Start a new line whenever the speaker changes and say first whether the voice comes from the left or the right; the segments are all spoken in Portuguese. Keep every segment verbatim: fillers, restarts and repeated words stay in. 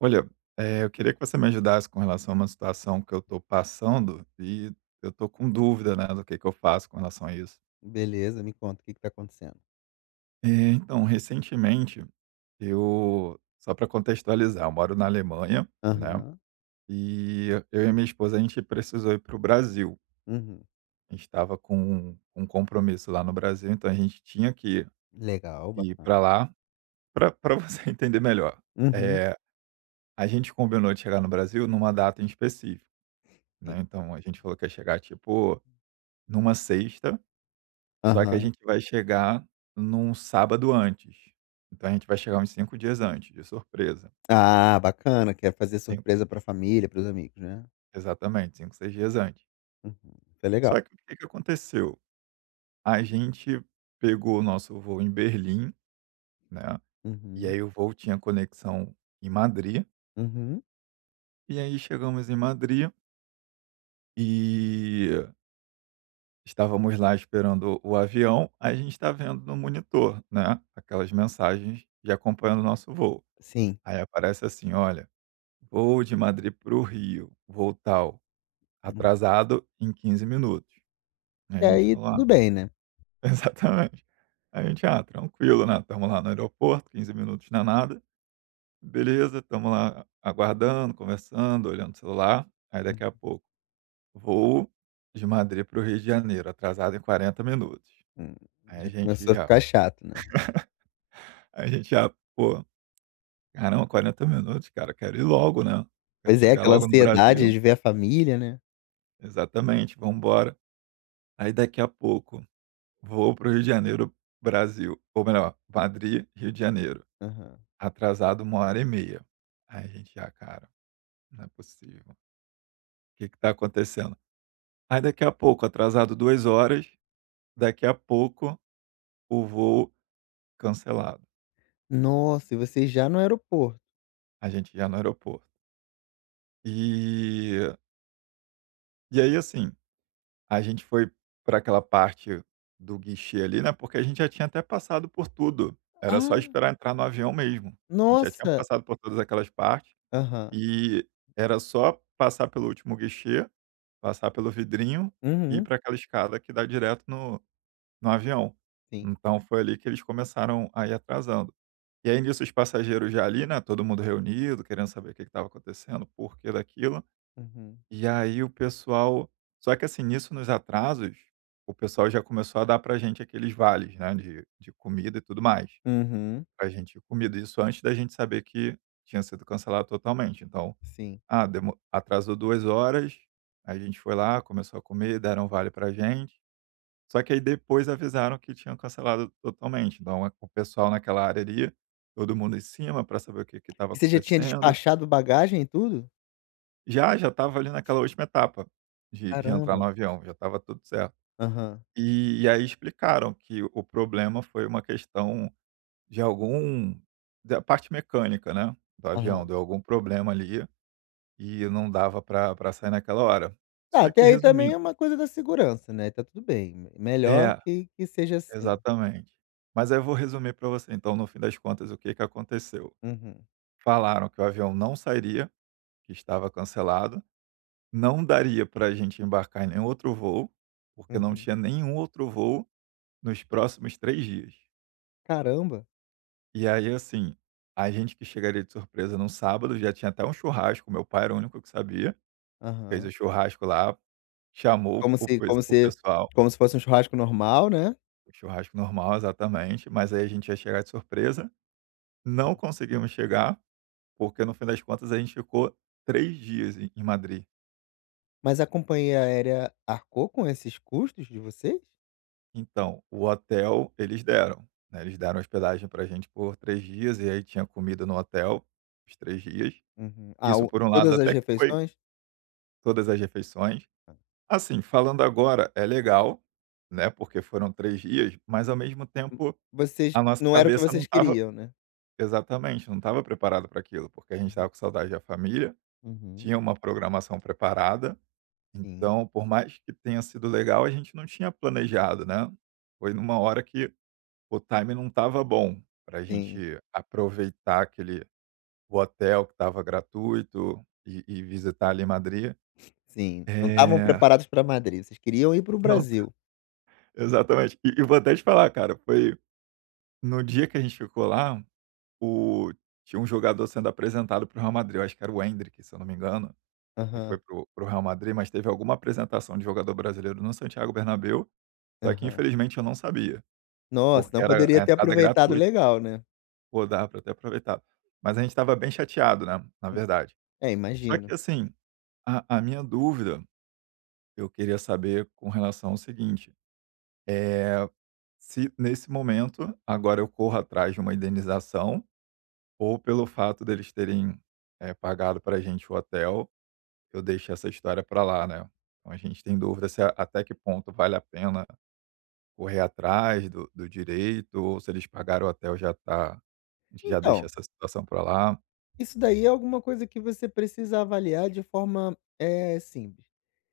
right: Olha, eh, eu queria que você me ajudasse com relação a uma situação que eu estou passando e eu estou com dúvida, né, do que que eu faço com relação a isso.
left: Beleza, me conta o que que tá acontecendo.
right: Eh, então, recentemente, eu só para contextualizar, eu moro na Alemanha, né,
left: Aham,
right: e eu e a minha esposa, a gente precisou ir para o Brasil.
left: uhum.
right: A gente estava com um um compromisso lá no Brasil, então a gente tinha que
left: Legal,
right: ir
left: bacana.
right: para lá. Para para você entender melhor,
left: Uhum,
right: eh, a gente combinou de chegar no Brasil numa data em específico,
left: sim.
right: né, então a gente falou que ia chegar tipo numa sexta, só que a
left: Aham.
right: gente vai chegar num sábado antes. Então a gente vai chegar uns cinco dias antes, de surpresa.
left: Ah, bacana, quer fazer
right: Cin
left: surpresa pra família, para os amigos, né.
right: Exatamente, cinco seis dias antes.
left: Uhum, isso é legal.
right: Só que o que que aconteceu? A gente pegou o nosso voo em Berlim, né, e
left: Uhum,
right: aí o voo tinha conexão em Madrid,
left: uhum,
right: e aí chegamos em Madrid e estávamos lá esperando o avião, a gente está vendo no monitor, né, aquelas mensagens de acompanhando o nosso voo.
left: sim.
right: Aí aparece assim: "Olha, vou de Madrid para o Rio, voo tal,
left: Uhum.
right: atrasado em quinze minutos". Aí a
left: E
right: gente
left: aí
right: falou: "Ah".
left: tudo bem, né.
right: Exatamente. Aí a gente: "Ah, tranquilo, né, estamos lá no aeroporto, quinze minutos não é nada, beleza", estamos lá aguardando, conversando, olhando o celular, aí daqui a pouco: "Voo de Madrid para o Rio de Janeiro, atrasado em quarenta minutos".
left: Uhum.
right: Aí a
left: Já
right: gente
left: começou a
right: já
left: ficar chato, né.
right: a gente já: "Pô, caramba, quarenta minutos, cara, quero ir logo, né, quero
left: Pois é,
right: chegar
left: aquela
right: logo no
left: ansiedade
right: Brasil".
left: de ver a família, né.
right: Exatamente, vamos embora. Aí daqui a pouco vou para o Rio de Janeiro, Brasil. Ou melhor, Madrid, Rio de Janeiro.
left: Aham.
right: Atrasado uma hora e meia. Aí a gente: "Ah, cara, não é possível. O que que tá acontecendo?" Aí daqui a pouco, atrasado duas horas, daqui a pouco o voo cancelado.
left: Nossa, e vocês já no aeroporto.
right: A gente já no aeroporto. E e aí, assim, a gente foi para aquela parte do guichê ali, né, porque a gente já tinha até passado por tudo. Era só
left: Ah,
right: esperar entrar no avião mesmo. A gente já tinha
left: nossa!
right: passado por todas aquelas partes.
left: Aham.
right: E era só passar pelo último guichê, passar pelo vidrinho e ir
left: Uhum.
right: para aquela escada que dá direto no no avião.
left: Sim.
right: Então foi ali que eles começaram a ir atrasando. E aí nisso os passageiros já ali, né, todo mundo reunido, querendo saber o que estava acontecendo, por que daquilo.
left: Uhum.
right: E aí o pessoal só que assim, nisso nos atrasos, o pessoal já começou a dar pra gente aqueles vales, né, de de comida e tudo mais,
left: Uhum.
right: pra gente ir comida. Isso antes da gente saber que tinha sido cancelado totalmente, então
left: Sim.
right: ah, demo atrasou duas horas, a gente foi lá, começou a comer, deram um vale pra gente, só que aí depois avisaram que tinham cancelado totalmente, então a o pessoal naquela área ali, todo mundo em cima para saber o que estava
left: E você já tinha
right: acontecendo.
left: despachado bagagem e tudo?
right: Já, já estava ali naquela última etapa de de entrar no
left: Caramba.
right: avião, já estava tudo certo.
left: Aham.
right: E e aí explicaram que o problema foi uma questão de algum da parte mecânica, né, do avião,
left: Aham.
right: deu algum problema ali, e não dava para pra sair naquela hora.
left: Tá,
right: Só
left: até
right: que
left: aí também
right: resumindo
left: é uma coisa da segurança, né, tá tudo bem, me melhor
right: é,
left: que que seja assim.
right: exatamente. Mas aí eu vou resumir para você, então, no fim das contas, o que que aconteceu.
left: Uhum.
right: Falaram que o avião não sairia, que estava cancelado, não daria para a gente embarcar em nenhum outro voo, porque não
left: Uhum.
right: tinha nenhum outro voo nos próximos três dias.
left: Caramba.
right: E aí, assim, a gente que chegaria de surpresa num sábado, já tinha até um churrasco, meu pai era o único que sabia, fez o
left: Aham.
right: churrasco lá, chamou
left: Como
right: o
left: se
right: pes
left: como
right: o
left: se
right: pessoal,
left: como se fosse um churrasco normal, né.
right: o churrasco normal, exatamente, mas aí a gente ia chegar de surpresa, não conseguimos chegar. Porque no fim das contas a gente ficou três dias em em Madrid.
left: Mas a companhia aérea arcou com esses custos de vocês?
right: Então, o hotel eles deram, né, eles deram hospedagem pra gente por três dias e aí tinha comida no hotel os três dias.
left: Uhum. Ah,
right: Isso
left: o
right: por um lado
left: todas as
right: até que foi
left: refeições?
right: todas as refeições. Assim, falando agora é legal, né, porque foram três dias, mas ao mesmo
left: Hum,
right: tempo
left: vocês
right: a nossa
left: não era o que
right: cabeça não
left: vocês
right: estava
left: queriam, né.
right: exatamente, não estava preparada para aquilo, porque a gente estava
left: Uhum.
right: com saudade da família,
left: Uhum.
right: tinha uma programação preparada.
left: Sim.
right: Então, por mais que tenha sido legal, a gente não tinha planejado, né. Foi numa hora que o time não estava bom para a
left: Sim,
right: gente aproveitar aquele o hotel que estava gratuito e e visitar ali Madrid.
left: sim. Não estavam
right: Eh,
left: preparados para Madrid, vocês queriam ir para o
right: não,
left: Brasil.
right: exatamente. E e vou até te falar, cara, foi no dia que a gente ficou lá, o tinha um jogador sendo apresentado para o Real Madrid, eu acho que era o Endrick, se eu não me engano, que foi
left: Aham,
right: para o para o Real Madrid, mas teve alguma apresentação de jogador brasileiro no Santiago Bernabéu, só que
left: aham.
right: infelizmente eu não sabia.
left: Nossa,
right: Porque
left: não
right: era a
left: poderia ter
right: entrada
left: aproveitado
right: gratuita,
left: legal, né.
right: pô, dava pra ter aproveitado. Mas a gente estava bem chateado, né, na
left: Hum,
right: verdade.
left: é,
right: Só que
left: imagino.
right: assim, a a minha dúvida, eu queria saber com relação ao seguinte, eh, se nesse momento, agora eu corro atrás de uma indenização, ou pelo fato deles terem, eh, pagado para a gente o hotel, eu deixo essa história para lá, né. Então a gente tem dúvida se a até que ponto vale a pena correr atrás do do direito, ou se eles pagaram o hotel já tá a gente já deixa
left: Então,
right: essa situação para lá.
left: isso daí é alguma coisa que você precisa avaliar de forma, é simples.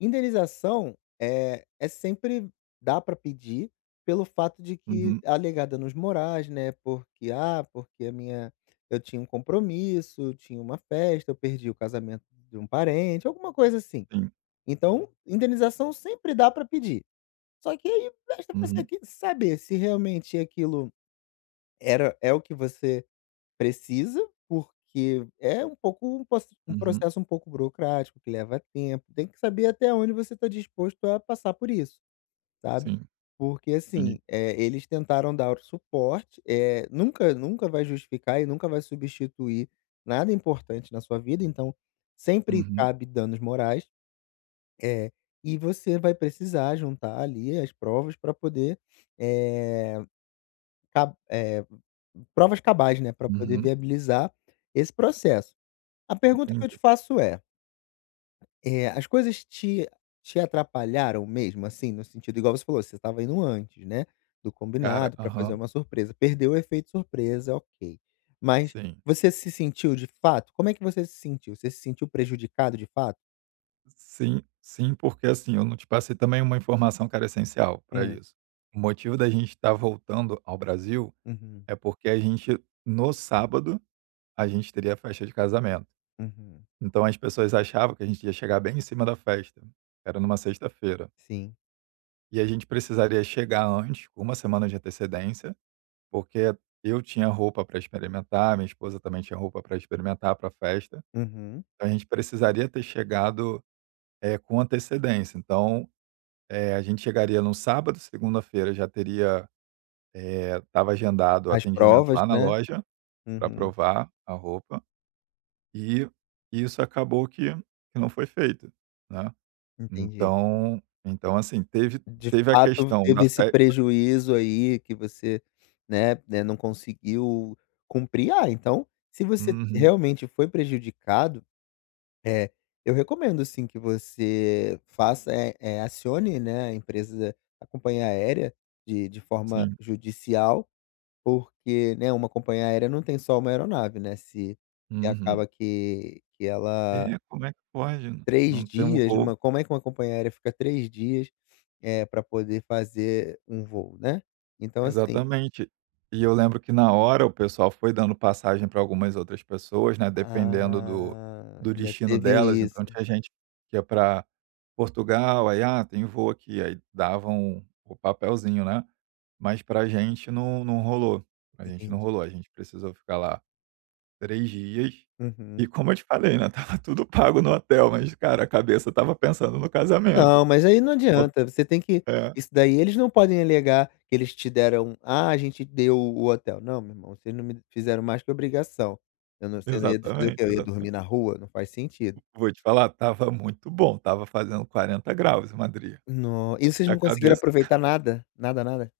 left: Indenização, é é sempre dá para pedir pelo fato de que
right: Uhum,
left: alegar danos morais, né, porque, ah, porque a minha eu tinha um compromisso, eu tinha uma festa, eu perdi o casamento de um parente, alguma coisa assim.
right: sim.
left: Então, indenização sempre dá para pedir. Só que aí basta você
right: Uhum,
left: que saber se realmente aquilo era é o que você precisa, porque é um pouco um pos um
right: uhum,
left: processo um pouco burocrático, que leva tempo, tem que saber até onde você está disposto a passar por isso, sabe.
right: sim,
left: Porque
right: entendi.
left: assim, eh, eles tentaram dar o suporte, eh, nunca nunca vai justificar e nunca vai substituir nada importante na sua vida, então sempre
right: Uhum,
left: cabe danos morais. É, e você vai precisar juntar ali as provas para poder, eh, ca eh, provas cabais, né, para poder
right: uhum,
left: viabilizar esse processo. A pergunta que eu te
right: entendi.
left: faço é, eh, as coisas te te atrapalharam mesmo, assim, no sentido igual você falou, você estava indo antes, né, do
right: Cara
left: combinado para fazer
right: aham,
left: uma surpresa, perdeu o efeito surpresa, ok. Mas
right: sim.
left: você se sentiu de fato como é que você se sentiu? Você se sentiu prejudicado de fato?
right: Sim, sim, porque, assim, eu não te passei também uma informação que era essencial para
left: Hum,
right: isso. O motivo da gente estar voltando ao Brasil
left: uhum,
right: é porque a gente no sábado, a gente teria a festa de casamento.
left: uhum,
right: Então as pessoas achavam que a gente ia chegar bem em cima da festa, era numa sexta-feira,
left: sim,
right: e a gente precisaria chegar antes, com uma semana de antecedência. Porque eu tinha roupa para experimentar, minha esposa também tinha roupa para experimentar para a festa,
left: uhum.
right: então a gente precisaria ter chegado, eh, com antecedência. Então, eh, a gente chegaria no sábado, segunda-feira já teria, eh, estava agendado o
left: As
right: atendimento
left: provas,
right: lá na
left: né.
right: loja para
left: Uhum,
right: provar a roupa e isso acabou que que não foi feito, né.
left: entendi.
right: Então então assim, teve
left: De
right: teve a
left: fato
right: questão
left: teve
right: da
left: esse
right: festa.
left: prejuízo aí que você, né né, não conseguiu cumprir. Ah, então, se você
right: Uhum,
left: realmente foi prejudicado, eh, eu recomendo assim que você faça, eh eh, acione, né, a empresa a companhia aérea de de forma
right: sim.
left: judicial, porque, né, uma companhia aérea não tem só uma aeronave, né, se se
right: Uhum.
left: acaba que que
right: É,
left: ela
right: como é que pode
left: três
right: não ter um
left: dias,
right: voo.
left: uma como é que uma companhia aérea fica três dias, eh, pra poder fazer um voo, né. Então assim
right: Exatamente. E eu lembro que na hora o pessoal foi dando passagem para algumas outras pessoas, né, dependendo do
left: ah,
right: do
left: ainda
right: destino
left: teve
right: delas, então
left: isso.
right: tinha gente que ia para Portugal, aí: "Ah, tem voo aqui", aí davam o papelzinho, né, mas pra gente não não rolou, pra gente não
left: Entendi.
right: rolou, a gente precisou ficar lá três dias,
left: Uhum.
right: e como eu te falei, né, tava tudo pago no hotel, mas cara, a cabeça tava pensando no casamento.
left: Não, mas aí não
right: Falt-
left: adianta, você tem que
right: É,
left: isso daí eles não podem alegar que eles te deram: "Ah, a gente deu o hotel". Não, meu irmão, vocês não me fizeram mais que obrigação. Eu não você não ia fazer o
right: exatamente,
left: quê? Eu ia dormir
right: exatamente.
left: na rua? Não faz sentido.
right: Vou te falar, tava muito bom, tava fazendo quarenta graus em Madrid.
left: No e
right: Se
left: vocês
right: a
left: não conseguiram
right: cabeça
left: aproveitar nada? Nada, nada?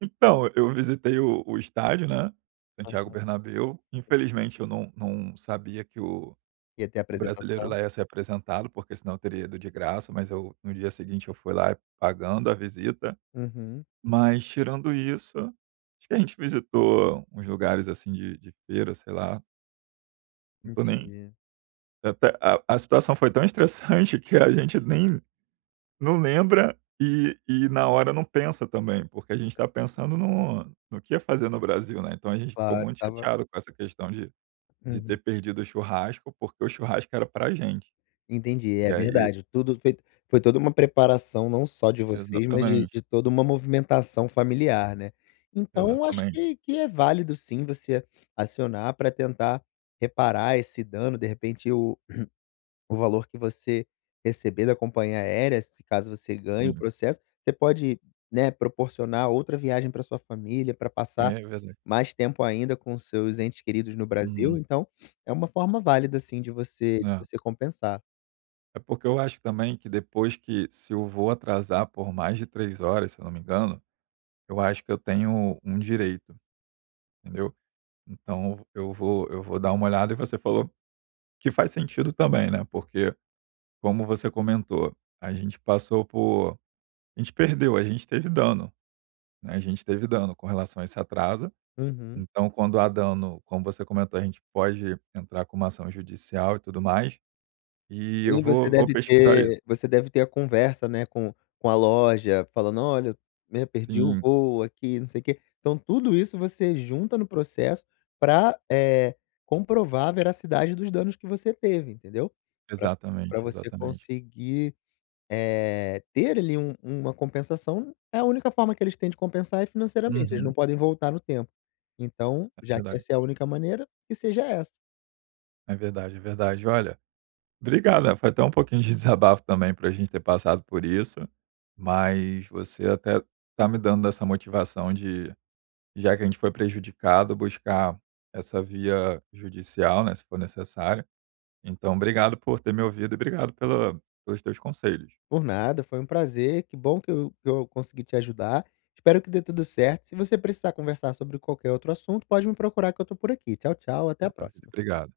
right: então, eu visitei o o estádio, né, Santiago
left: Aham.
right: Bernabéu. Infelizmente eu não não sabia que o
left: Ia ter
right: o brasileiro
left: apresentação?
right: lá ia ser apresentado, porque senão eu teria ido de graça, mas eu no dia seguinte eu fui lá pagando a visita.
left: Uhum.
right: Mas tirando isso, acho que a gente visitou uns lugares, assim, de de feira, sei lá, não tô nem
left: Entendi.
right: até a a situação foi tão estressante que a gente nem não lembra e e na hora não pensa também, porque a gente está pensando no no que ia fazer no Brasil, né, então a gente ficou
left: Claro,
right: muito
left: estava
right: chateado com essa questão de de
left: uhum.
right: ter perdido o churrasco, porque o churrasco era pra gente.
left: Entendi,
right: E
left: é
right: aí
left: verdade, tudo foi foi toda uma preparação não só de vocês, mas de
right: exatamente,
left: de toda uma movimentação familiar, né. Então acho
right: exatamente,
left: que que é válido sim você acionar pra tentar reparar esse dano, de repente o o valor que você receber da companhia aérea, se caso você ganhe o
right: sim.
left: processo, você pode, né, proporcionar outra viagem para sua família, para
right: É
left: passar
right: verdade.
left: mais tempo ainda com seus entes queridos no Brasil,
right: Uhum.
left: então é uma forma válida, assim de você de
right: É.
left: você compensar.
right: É porque eu acho também que depois que se eu vou atrasar por mais de três horas, se eu não me engano, eu acho que eu tenho um direito, entendeu. Então eu vou eu vou dar uma olhada e você falou que faz sentido também, né, porque como você comentou, a gente passou por a gente perdeu, a gente teve dano, né, a gente teve dano com relação a esse atraso.
left: Uhum.
right: Então, quando há dano, como você comentou, a gente pode entrar com uma ação judicial e tudo mais, e eu
left: Sim, você
right: vou vou
left: deve
right: pesquisar isso.
left: ter você deve ter a conversa, né, com com a loja, falando: "Olha, né, perdi o
right: Sim,
left: voo aqui, não sei o quê". Então tudo isso você junta no processo para comprovar a veracidade dos danos que você teve, entendeu? Para pra
right: exatamente,
left: você
right: exatamente.
left: conseguir, eh, ter ali um uma compensação. é A única forma que eles têm de compensar é financeiramente, eles não
right: Uhum.
left: podem voltar no tempo. Então,
right: É
left: já que
right: verdade,
left: essa é a única maneira, que seja essa.
right: é verdade, é verdade. Olha, obrigada. Foi até um pouquinho de desabafo também para a gente ter passado por isso, mas você até tá me dando essa motivação de já que a gente foi prejudicado, buscar essa via judicial, né, se for necessário. Então, obrigado por ter me ouvido e obrigado pela, pelos teus conselhos.
left: Por nada, foi um prazer. Que bom que eu, que eu consegui te ajudar. Espero que dê tudo certo. Se você precisar conversar sobre qualquer outro assunto, pode me procurar que eu tô por aqui. Tchau, tchau. Até a
right: Maravilha,
left: próxima.
right: obrigado.